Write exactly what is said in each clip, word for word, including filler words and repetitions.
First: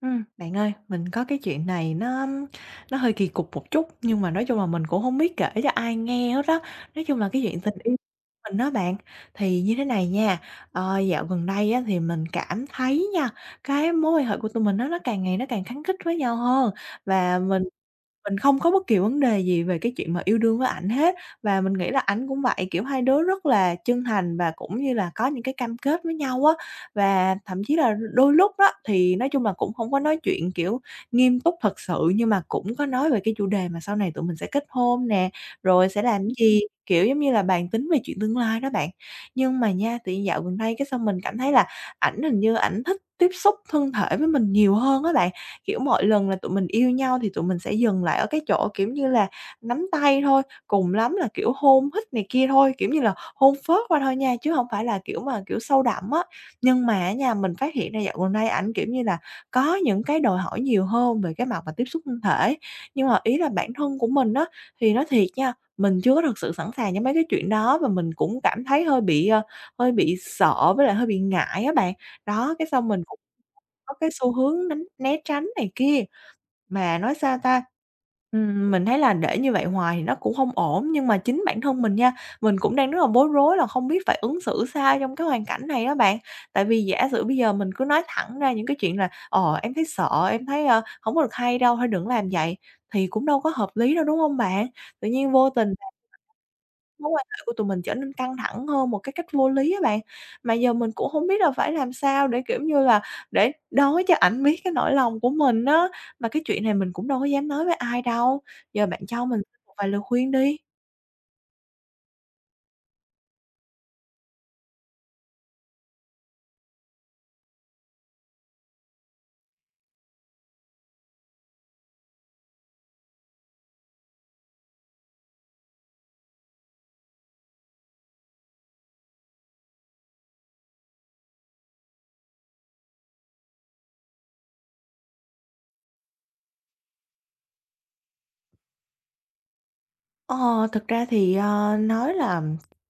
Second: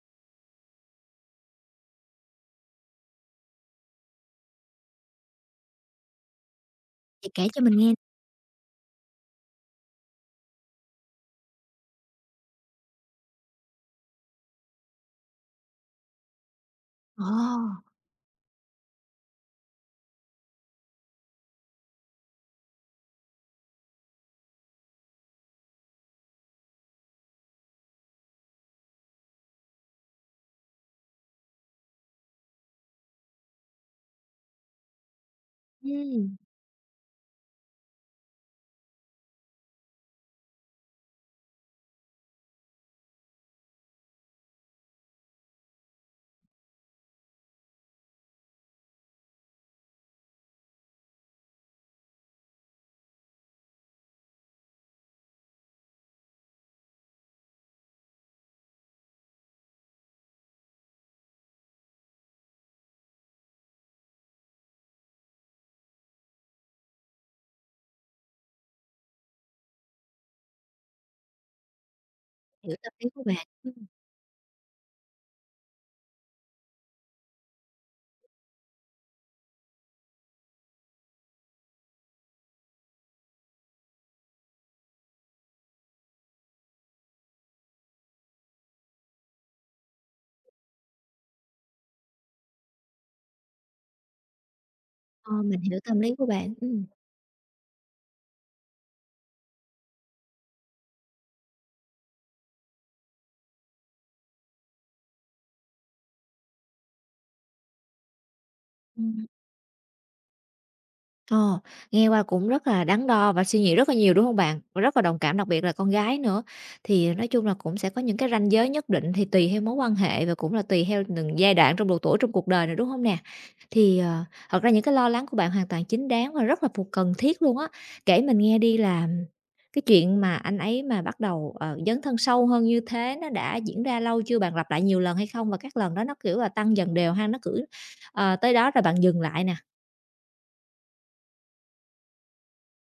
Ừm, bạn ơi, mình có cái chuyện này nó nó hơi kỳ cục một chút, nhưng mà nói chung là mình cũng không biết kể cho ai nghe hết đó. Nói chung là Chị cái kể chuyện cho tình mình nghe. yêu của mình á bạn, thì như thế này nha, ờ, dạo gần đây á thì mình cảm thấy nha, cái mối quan hệ của tụi mình nó nó càng ngày nó càng khăng khít với nhau hơn và mình Ồ! mình không có bất kỳ vấn đề gì về cái chuyện mà yêu đương với ảnh hết. Và mình nghĩ là ảnh cũng vậy, kiểu, hai đứa rất là chân thành và cũng như là có những cái cam kết với nhau á. Và thậm chí là đôi lúc đó thì nói chung là cũng không có nói chuyện, kiểu, nghiêm túc thật sự, nhưng mà cũng có nói về cái chủ đề mà sau này tụi mình sẽ kết hôn nè, rồi sẽ làm cái Ừm, gì, kiểu, giống như là bàn tính về chuyện tương lai đó bạn. Nhưng mà nha, tự nhiên dạo gần đây cái xong mình cảm thấy là ảnh hình như ảnh thích tiếp xúc thân thể với mình nhiều hơn á bạn. Kiểu, mọi lần là tụi mình yêu nhau thì tụi mình sẽ dừng lại ở cái chỗ, kiểu như là, nắm tay thôi, cùng lắm là, kiểu, hôn hít này kia thôi, kiểu như là, hôn phớt qua thôi nha, chứ không phải là, kiểu mà, kiểu, sâu đậm á. Nhưng mà á nha, mình phát hiện ra dạo gần đây ảnh, kiểu như là, có những cái đòi hỏi nhiều hơn về cái mặt mà tiếp xúc thân thể. Nhưng mà ý là bản thân của mình á, thì nói thiệt nha, mình chưa có thực sự sẵn sàng cho mấy cái chuyện đó và mình cũng cảm thấy hơi bị, ờ, hơi bị sợ với lại hơi bị ngại á bạn. Đó, cái Hiểu xong tâm mình lý cũng của bạn. Ừm. có cái xu hướng đánh né tránh này kia. Mà nói sao ta, ừm, mình thấy là để như vậy hoài thì nó cũng không ổn, nhưng mà chính bản thân mình nha, mình cũng đang rất là bối rối là không biết phải ứng xử sao trong cái hoàn cảnh này đó bạn. Tại vì giả sử bây giờ mình cứ nói thẳng ra những cái chuyện là "Ờ, em thấy sợ, em thấy, ơ, hổng có được hay đâu, thôi đừng làm vậy" thì cũng đâu có hợp lý đâu, đúng không bạn? Tự nhiên Ờ, vô mình tình hiểu tâm lý của bạn. Ừm. mối quan hệ của tụi mình trở nên căng thẳng hơn một cái cách vô lý á bạn. Mà giờ mình cũng không biết là phải làm sao để, kiểu như là, để nói cho ảnh biết cái nỗi lòng của mình á. Mà cái chuyện này mình cũng đâu có dám nói với ai đâu, giờ bạn cho Ừm. mình xin một vài lời khuyên đi. Ờ, nghe qua cũng rất là đắn đo và suy nghĩ rất là nhiều, đúng không bạn? Rất là đồng cảm, đặc biệt là con gái nữa. Thì nói chung là cũng sẽ có những cái ranh giới nhất định thì tùy theo mối quan hệ và cũng là tùy theo từng giai đoạn trong độ tuổi trong cuộc đời này, đúng không nè? Thì, ờ, thật ra những cái lo lắng của bạn hoàn toàn chính đáng và rất là phù cần thiết luôn á. Kể mình nghe đi là cái chuyện mà anh ấy mà bắt đầu, ờ, dấn thân sâu hơn như thế nó đã diễn ra lâu chưa? Bạn lặp lại nhiều lần hay không? Và các lần đó nó, kiểu là, tăng dần đều hay nó cứ, ờ, tới đó rồi bạn dừng lại nè? Ờ, thực ra thì, ờ, nói là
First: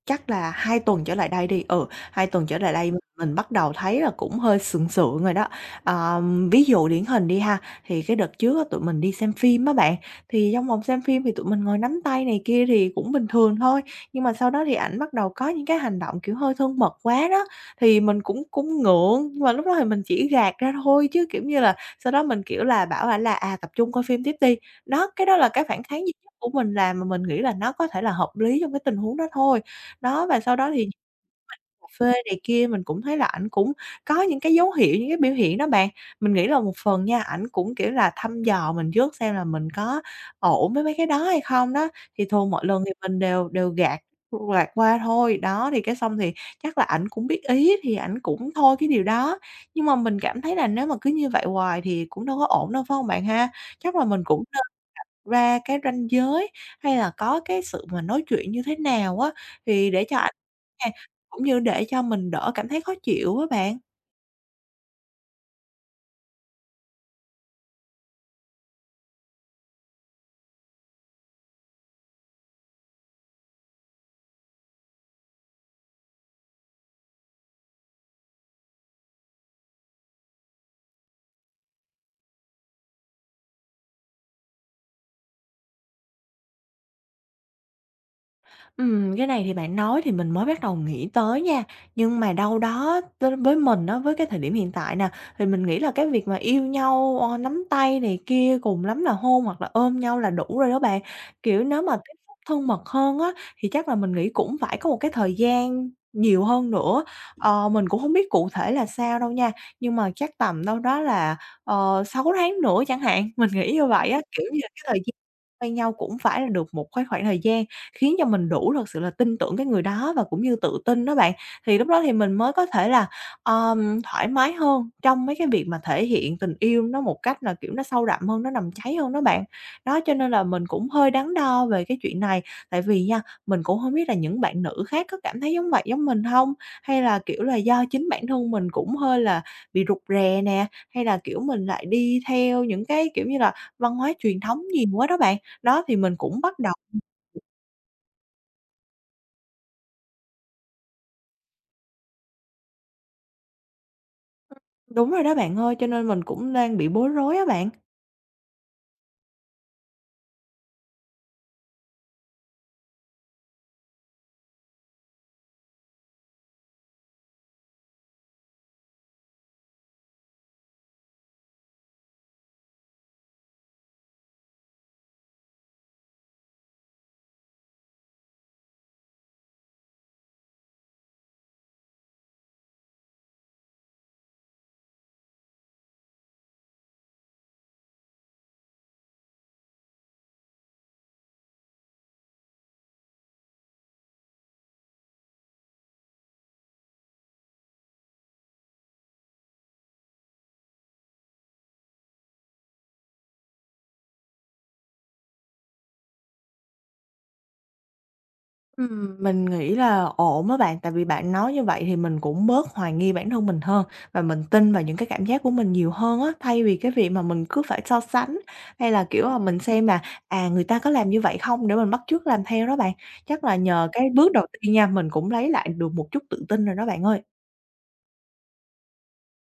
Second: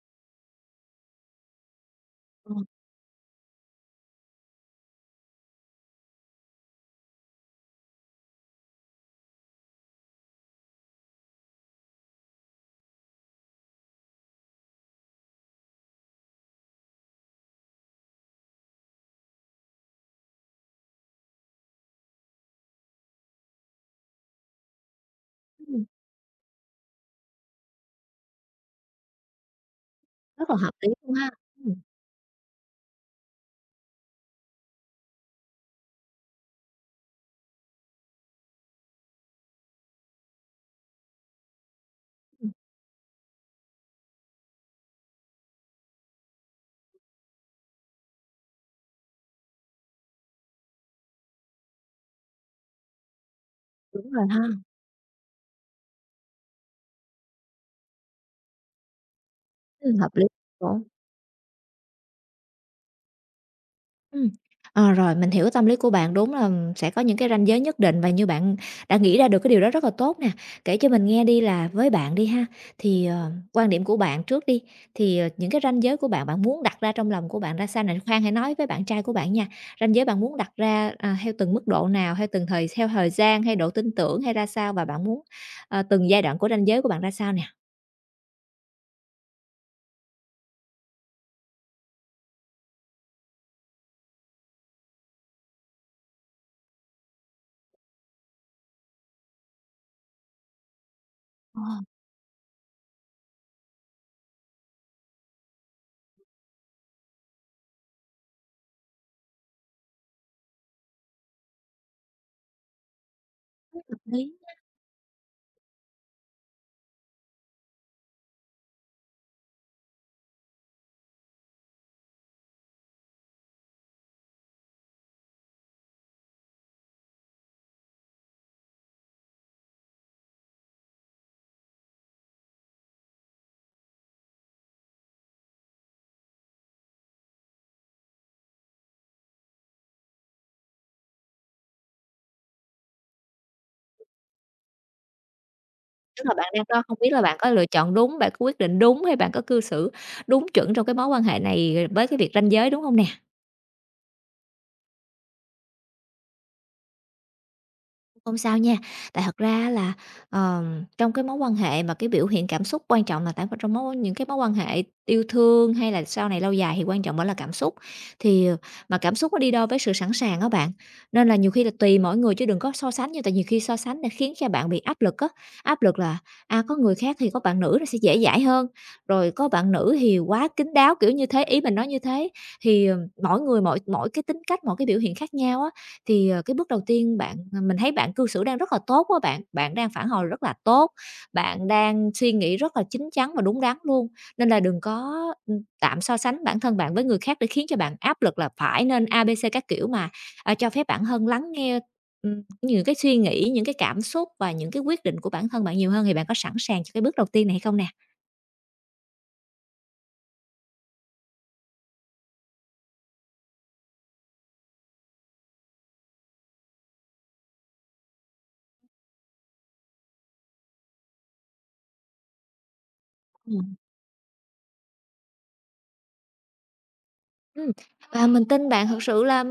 chắc là hai tuần trở lại đây đi, ừ, hai tuần Ờ. trở lại đây mình bắt đầu thấy là cũng hơi sượng sượng rồi đó. Ờm, ví dụ điển hình đi ha, thì cái đợt trước á tụi mình đi xem phim á bạn, thì trong phòng xem phim thì tụi mình ngồi nắm tay này kia thì cũng bình thường thôi, nhưng mà sau đó thì ảnh bắt đầu có những cái hành động, kiểu, hơi thân mật quá đó, thì mình cũng cũng ngượng, nhưng mà lúc đó thì mình chỉ gạt ra thôi chứ, kiểu như là, sau đó mình, kiểu là, bảo ảnh là "À, tập trung coi phim tiếp đi." Đó, cái đó là cái phản kháng của mình làm mà mình nghĩ là nó có thể là hợp lý trong cái tình huống đó thôi. Đó, và Rất sau là đó hợp thì lý luôn ha. Ừm. cà phê này kia mình cũng thấy là ảnh cũng có những cái dấu hiệu, những cái biểu hiện đó bạn. Mình nghĩ là một phần nha, ảnh cũng, kiểu là, thăm dò mình trước xem là mình có ổn với mấy cái đó hay không đó, thì thường Ừm. mọi lần thì mình đều đều gạt gạt qua thôi. Đó, thì cái xong thì chắc là ảnh cũng biết ý thì ảnh cũng thôi cái điều đó. Nhưng mà mình cảm thấy là nếu mà cứ như vậy hoài thì cũng đâu có ổn đâu, phải không bạn ha? Chắc là Đúng mình rồi ha. cũng ra cái ranh giới hay là có cái sự mà nói chuyện như thế nào á, thì Ừm. để Hợp cho lý ảnh chỗ. nè, cũng như để cho mình đỡ cảm thấy khó chịu á bạn. Ừm. Ờ, rồi, mình hiểu tâm lý của bạn, đúng là sẽ có những cái ranh giới nhất định và như bạn đã nghĩ ra được cái điều đó rất là tốt nè. Kể cho mình nghe đi là với bạn đi ha, thì, ờ, quan điểm của bạn trước đi, thì, ờ, những cái ranh giới của bạn, bạn muốn đặt ra trong lòng của bạn ra sao nè? Khoan hãy nói với bạn trai của bạn nha, ranh giới bạn muốn đặt ra, à, theo từng mức độ nào, theo từng thời theo thời gian hay độ tin tưởng hay ra sao? Và bạn muốn, ờ, từng giai đoạn của ranh giới của bạn ra sao nè? Ừm, cái này thì bạn nói thì mình mới bắt đầu nghĩ tới nha, nhưng mà đâu đó với với mình á, với cái thời điểm hiện tại nè, thì mình nghĩ là cái việc mà yêu nhau, ờ, nắm tay này kia, cùng lắm là hôn hoặc là ôm nhau là đủ rồi đó bạn. Ờ, Kiểu, nếu hợp mà tiếp xúc thân mật hơn á, thì chắc là mình nghĩ cũng phải có một cái thời gian nhiều hơn nữa. Ờ, mình cũng không biết cụ thể là sao đâu nha, nhưng mà chắc tầm đâu đó là, ờ, sáu tháng nữa chẳng hạn, mình nghĩ như vậy á, lý. kiểu như là cái thời gian quen nhau cũng phải là được một cái khoảng thời gian khiến cho mình đủ thật sự là tin tưởng cái người đó và cũng như tự tin đó bạn. Thì lúc đó thì mình mới có thể là, ờm, thoải mái hơn trong mấy cái việc mà thể hiện tình yêu nó một cách là, kiểu, nó sâu đậm hơn, nó nằm cháy hơn đó bạn. Đó, cho nên là mình cũng hơi đắn đo về cái chuyện này, tại vì nha, mình cũng không biết là những bạn nữ khác có cảm thấy giống vậy giống mình không. Hay là, kiểu là, do chính bản thân mình cũng hơi là bị rụt rè nè, hay là, kiểu, mình lại đi theo những cái, kiểu như là, văn hóa truyền thống nhiều quá đó bạn. Đó, thì mình Tức là cũng bạn bắt đang đầu. có không biết là bạn có lựa chọn đúng, bạn có quyết định đúng hay bạn có cư xử đúng chuẩn trong cái mối quan hệ này với cái việc ranh giới, đúng hông nè? Đúng rồi đó bạn ơi, cho nên mình cũng đang bị bối rối á bạn. Không sao nha, tại thật ra là, ờm, trong cái mối quan hệ mà cái biểu hiện cảm xúc quan trọng là tại v trong mối những cái mối quan hệ yêu thương hay là sau này lâu dài thì quan trọng vẫn là cảm xúc. Thì, ờ, mà cảm xúc nó đi đôi với sự sẵn sàng đó bạn, nên là nhiều khi là tùy mỗi người chứ đừng có so sánh, như tại nhiều khi so sánh là khiến cho bạn bị áp lực á, áp lực là, à, có người khác thì có bạn nữ nó sẽ dễ dãi hơn, rồi có bạn nữ thì quá kín đáo, kiểu như thế, ý mình nói như thế. Thì, ờ, mỗi người mỗi mỗi cái tính cách, mỗi cái biểu hiện khác nhau á, thì, ờ, cái bước đầu tiên bạn à, mình thấy bạn cư xử đang rất là tốt á bạn, bạn đang phản hồi rất là tốt, bạn đang suy nghĩ rất là chín chắn và đúng đắn luôn, nên là đừng có, ừm, tạm so sánh bản thân bạn với người khác để khiến cho bạn áp lực là phải nên A, B, C các kiểu mà, à, cho phép bản thân lắng nghe, ừm, những cái suy nghĩ, những cái cảm xúc và những cái quyết định của bản thân bạn nhiều hơn, thì bạn có sẵn sàng cho cái bước đầu tiên này hay không nè? Ừm, mình nghĩ là ổn á bạn, tại vì bạn nói như vậy thì mình cũng bớt hoài nghi bản thân mình hơn và mình tin vào những cái cảm giác của mình nhiều hơn á, thay vì cái việc mà mình cứ phải so sánh hay là, kiểu, là mình xem là, à, người ta có làm như vậy không để mình bắt chước làm theo đó bạn. Chắc là nhờ cái bước đầu tiên nha, mình cũng lấy lại được một chút tự tin rồi đó bạn ơi. Ừm, và mình tin bạn thực sự là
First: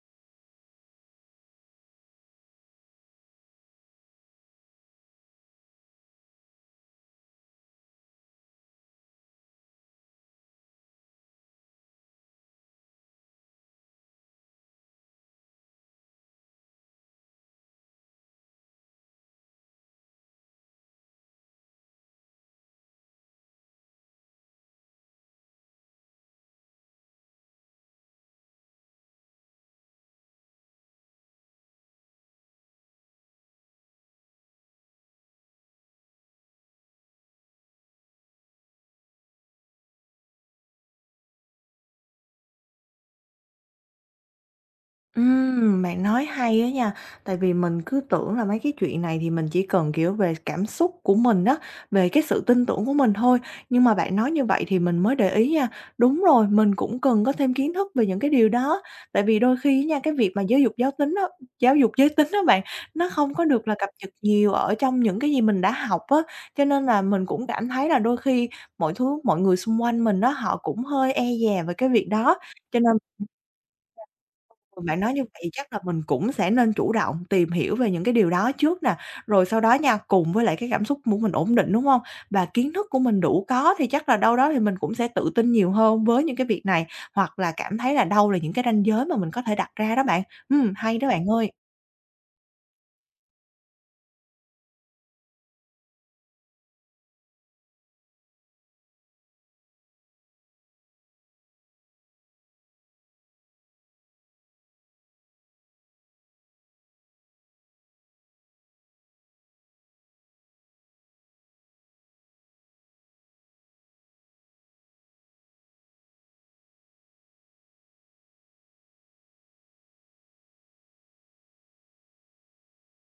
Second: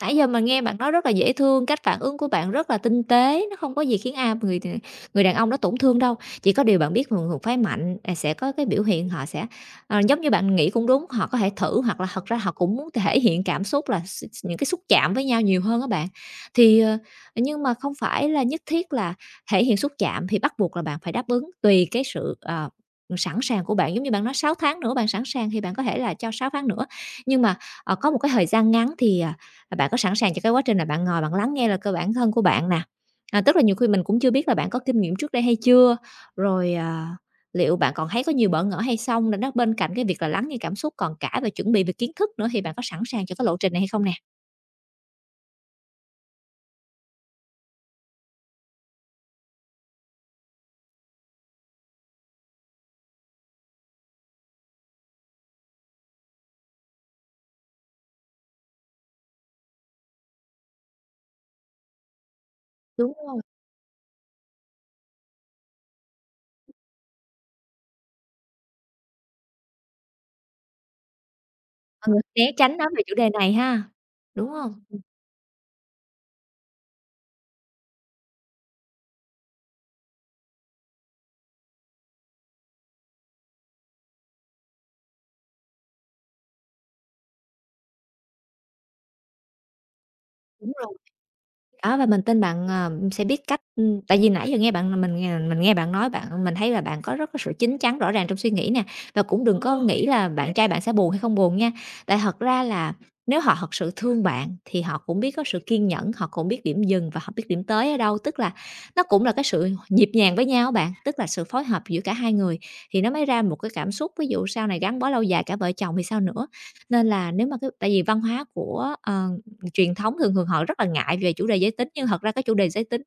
nãy giờ mình nghe bạn nói rất là dễ thương, cách phản ứng của bạn rất là tinh tế, nó không có gì khiến, ai người, ờ, người đàn ông đó tổn thương đâu. Chỉ có điều bạn biết thường thường phái mạnh, à, sẽ có cái biểu hiện họ sẽ ờ, giống như bạn nghĩ cũng đúng, họ có thể thử hoặc là thật ra họ cũng muốn thể hiện cảm xúc là x x những cái xúc chạm với nhau nhiều hơn các bạn. Thì, ờ, nhưng mà không phải là nhất thiết là thể hiện xúc chạm thì bắt buộc là bạn phải đáp ứng, tùy cái sự, ờ, sẵn sàng của bạn. Giống như bạn nói sáu tháng nữa bạn sẵn sàng thì bạn có thể là cho sáu tháng nữa. Nhưng mà, ờ, có một cái thời gian ngắn thì, à, à, bạn có sẵn sàng cho cái quá trình là bạn ngồi bạn lắng nghe là cơ bản thân của bạn nè? À, tức là nhiều khi mình cũng chưa biết là bạn có kinh nghiệm trước đây hay chưa? Rồi, ờ, liệu bạn còn thấy có nhiều bỡ ngỡ hay không? Rồi nó bên cạnh cái việc là lắng nghe cảm xúc còn cả về chuẩn bị về kiến thức nữa thì bạn có sẵn sàng cho cái lộ trình này hay không nè? Ừm, bạn nói hay á nha, tại vì mình cứ tưởng là mấy cái chuyện này thì mình chỉ cần, kiểu, về cảm xúc của mình á, về cái sự tin tưởng của mình thôi, nhưng mà bạn nói như vậy thì mình mới để ý nha. Đúng rồi, mình cũng cần có thêm kiến thức về những cái điều đó, tại vì đôi khi nha, cái việc mà giáo dục giới tính á giáo dục giới tính đó bạn, nó Đúng không rồi, có được là cập nhật nhiều ở trong những cái gì mình đã học á, cho nên là mình cũng cảm thấy là đôi khi mọi thứ mọi người xung quanh mình đó họ cũng hơi e dè về cái việc mọi người đó, né tránh cho nói nên về chủ đề này ha, đúng không bạn nói như vậy chắc là mình cũng sẽ nên chủ động tìm hiểu về những cái điều đó trước nè, rồi sau đó nha, cùng với lại cái cảm xúc của mình ổn định, đúng không? Và kiến thức của mình đủ có thì chắc là đâu đó thì mình cũng sẽ tự tin nhiều hơn với những cái việc này, hoặc là cảm thấy là đâu là những cái ranh giới mà mình có thể đặt ra đó bạn. Ừm, đúng rồi. hay đó bạn ơi! Đó, và mình tin bạn, ờ, sẽ biết cách ừm, tại vì nãy giờ nghe bạn mình nghe mình nghe bạn nói, bạn mình thấy là bạn có rất có sự chín chắn rõ ràng trong suy nghĩ nè, và cũng đừng có Ờ. nghĩ là bạn trai bạn sẽ buồn hay không buồn nha. Tại thật ra là nếu họ thật sự thương bạn thì họ cũng biết có sự kiên nhẫn, họ cũng biết điểm dừng và họ biết điểm tới ở đâu, tức là nó cũng là cái sự nhịp nhàng với nhau bạn, tức là sự phối hợp giữa cả hai người thì nó mới ra một cái cảm xúc, ví dụ sau này gắn bó lâu dài cả vợ chồng thì sao nữa. Nên là nếu mà cái tại vì văn hóa của, ờ truyền thống thường thường họ rất là ngại về chủ đề giới tính, nhưng thật ra cái chủ đề giới tính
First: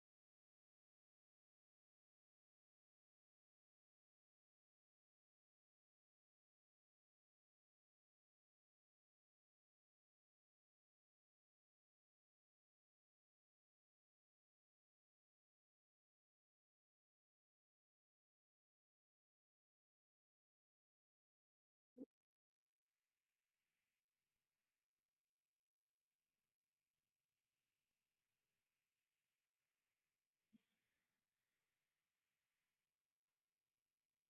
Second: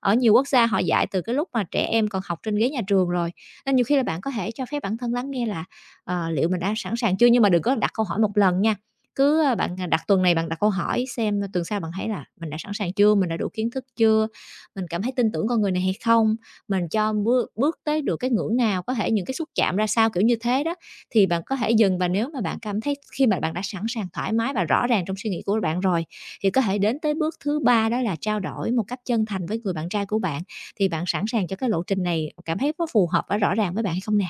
ở nhiều quốc gia họ dạy từ cái lúc mà trẻ em còn học trên ghế nhà trường rồi. Nên nhiều khi là bạn có thể cho phép bản thân lắng nghe là, ờ, liệu mình đã sẵn sàng chưa, nhưng mà đừng có đặt câu hỏi một lần nha. Cứ, a, bạn, à, đặt tuần này bạn đặt câu hỏi xem tuần sau bạn thấy là mình đã sẵn sàng chưa, mình đã đủ kiến thức chưa, mình cảm thấy tin tưởng con người này hay không, mình cho bước bước tới được cái ngưỡng nào, có thể những cái xúc chạm ra sao, kiểu như thế đó thì bạn có thể dừng. Và nếu mà bạn cảm thấy khi mà bạn đã sẵn sàng, thoải mái và rõ ràng trong suy nghĩ của bạn rồi, thì có thể đến tới bước thứ ba, đó là trao đổi một cách chân thành với người bạn trai của bạn, thì bạn sẵn sàng cho cái lộ trình này, cảm thấy có phù hợp và rõ ràng với bạn hay không nè?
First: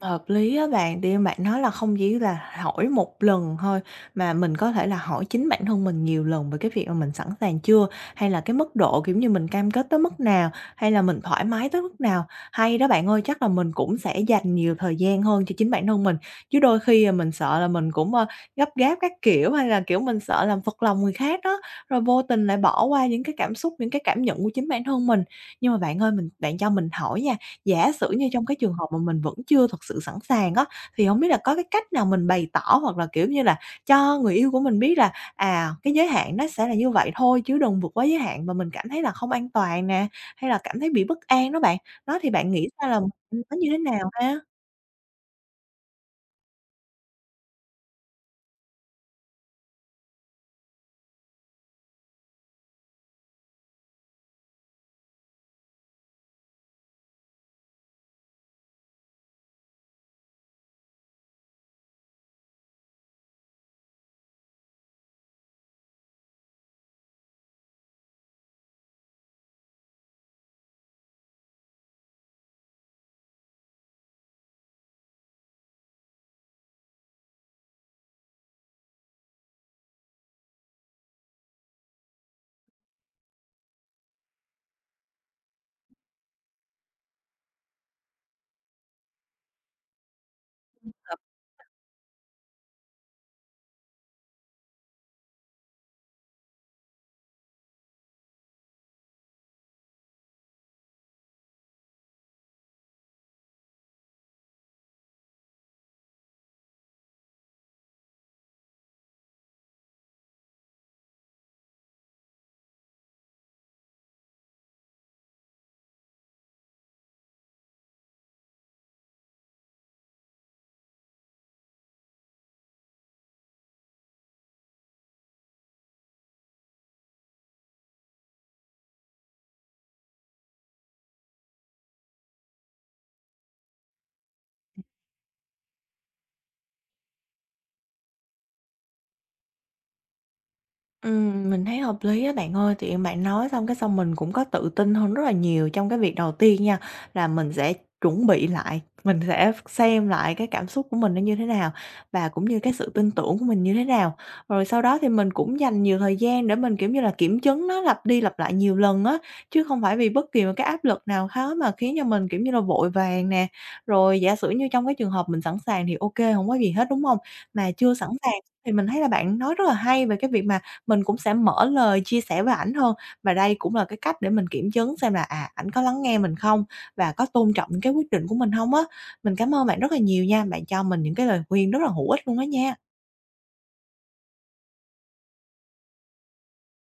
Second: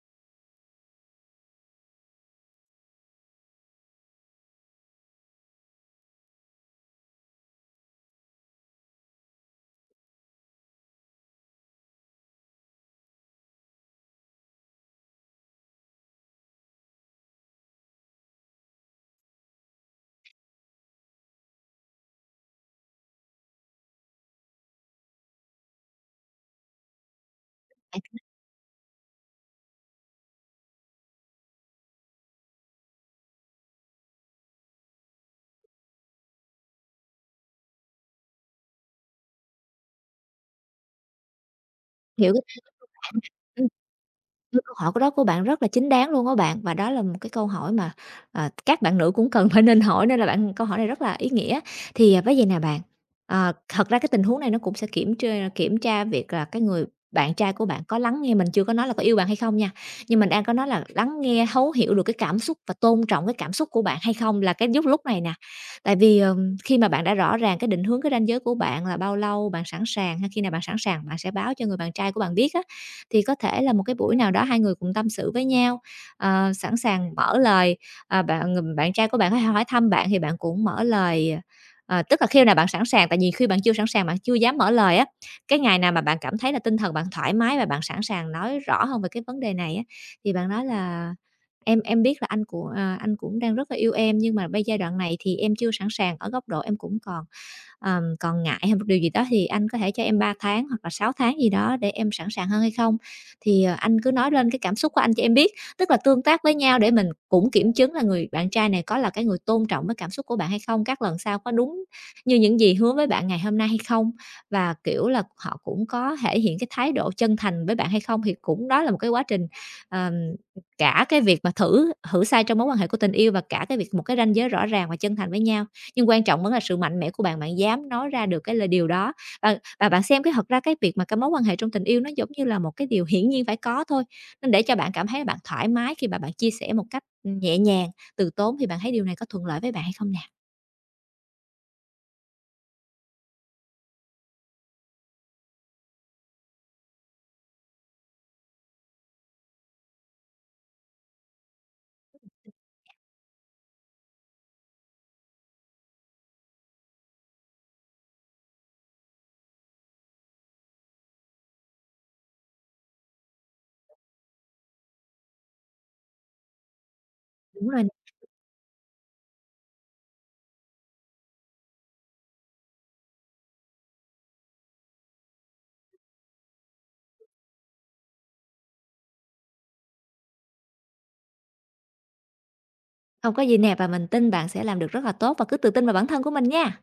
Hợp lý á bạn, tự bạn nói là không chỉ là hỏi một lần thôi, mà mình có thể là hỏi chính bản thân mình nhiều lần về cái việc mà mình sẵn sàng chưa, hay là cái mức độ, kiểu như, mình cam kết tới mức nào, hay là mình thoải mái tới mức nào. Hay đó bạn ơi, chắc là mình cũng sẽ dành nhiều thời gian hơn cho chính bản thân mình, chứ đôi khi, à, mình sợ là mình cũng, ơ, gấp gáp các kiểu, hay là, kiểu, mình sợ làm phật lòng người khác đó, rồi vô tình lại bỏ qua những cái cảm xúc, những cái cảm nhận của chính bản thân mình. Nhưng mà bạn ơi, mình bạn cho mình hỏi nha, giả sử như trong cái trường hợp mà mình vẫn chưa thật sự sẵn sàng á, thì hổng biết là có cái cách nào mình bày tỏ hoặc là, kiểu như là, cho người yêu của mình biết là, à, cái giới hạn nó sẽ là như vậy thôi chứ đừng vượt quá giới hạn mà mình cảm thấy là không an toàn nè, hay là cảm thấy bị bất an đó bạn. Đó, thì Hiểu. bạn nghĩ sao là mình nên nói như thế nào ha? Ư, câu hỏi của đó của bạn rất là chính đáng luôn á bạn, và đó là một cái câu hỏi mà, ờ, các bạn nữ cũng cần phải nên hỏi, nên là bạn câu hỏi này rất là ý nghĩa. Thì, à, với vầy nè bạn, ờ, thật ra cái tình huống này nó cũng sẽ kiểm tra kiểm tra việc là cái người bạn trai của bạn có lắng nghe mình chưa, có nói là có yêu bạn hay không nha, nhưng mình đang có nói là lắng nghe, thấu hiểu được cái cảm xúc và tôn trọng cái cảm xúc của bạn hay không là cái giúp lúc này nè. Tại vì, ờm, khi mà bạn đã rõ ràng cái định hướng, cái ranh giới của bạn là bao lâu bạn sẵn sàng hay khi nào bạn sẵn sàng, bạn sẽ báo cho người bạn trai của bạn biết á, thì có thể là một cái buổi nào đó hai người cùng tâm sự với nhau, ờ, sẵn sàng mở lời, à, bạn, bạn trai của bạn có thể hỏi thăm bạn thì bạn cũng mở lời, ờ, tức là khi nào bạn sẵn sàng, tại vì khi bạn chưa sẵn sàng, bạn chưa dám mở lời á, cái ngày nào mà bạn cảm thấy là tinh thần bạn thoải mái và bạn sẵn sàng nói rõ hơn về cái vấn đề này á, thì bạn nói là "Em em biết là anh của à, anh cũng đang rất là yêu em, nhưng mà bây giai đoạn này thì em chưa sẵn sàng, ở góc độ em cũng còn, ờm, còn ngại hay một điều gì đó, thì anh có thể cho em ba tháng hoặc là sáu tháng gì đó để em sẵn sàng hơn hay không?" Thì, ờ, anh cứ nói lên cái cảm xúc của anh cho em biết. Tức là tương tác với nhau để mình cũng kiểm chứng là người bạn trai này có là cái người tôn trọng cái cảm xúc của bạn hay không, các lần sau có đúng như những gì hứa với bạn ngày hôm nay hay không, và, kiểu là, họ cũng có thể hiện cái thái độ chân thành với bạn hay không. Thì cũng đó là một cái quá trình, ờm, cả cái việc mà thử thử sai trong mối quan hệ của tình yêu và cả cái việc một cái ranh giới rõ ràng và chân thành với nhau. Nhưng quan trọng vẫn là sự mạnh mẽ của bạn, bạn dám nói ra được cái lời điều đó. Ờ, và bạn xem cái thật ra cái việc mà cái mối quan hệ trong tình yêu nó giống như là một cái điều hiển nhiên phải có thôi, nên để cho bạn cảm thấy là bạn thoải mái khi mà bạn chia sẻ một cách, ừ, nhẹ nhàng, từ tốn thì bạn thấy điều này có thuận lợi với bạn hay không nè? Ừm, mình thấy hợp lý á bạn ơi, thì bạn nói xong cái xong mình cũng có tự tin hơn rất là nhiều trong cái việc đầu tiên nha, là mình sẽ chuẩn bị lại, mình sẽ xem lại cái cảm xúc của mình nó như thế nào và cũng như cái sự tin tưởng của mình như thế nào. Rồi sau đó thì mình cũng dành nhiều thời gian để mình, kiểu như là, kiểm chứng nó lặp đi lặp lại nhiều lần á, chứ không phải vì bất kỳ một cái áp lực nào khác mà khiến cho mình, kiểu như là, vội vàng nè. Rồi giả sử như trong cái trường hợp mình sẵn sàng thì ok không có gì hết, đúng không? Đúng Mà rồi, nè. chưa sẵn sàng thì mình thấy là bạn nói rất là hay về cái việc mà mình cũng sẽ mở lời chia sẻ với ảnh hơn. Và đây cũng là cái cách để mình kiểm chứng xem là, à, ảnh có lắng nghe mình không và có tôn trọng những cái quyết định của mình không á. Mình cảm ơn bạn rất là nhiều nha, bạn cho mình những cái lời khuyên rất là hữu ích luôn á nha. Không có gì nè, và mình tin bạn sẽ làm được rất là tốt và cứ tự tin vào bản thân của mình nha.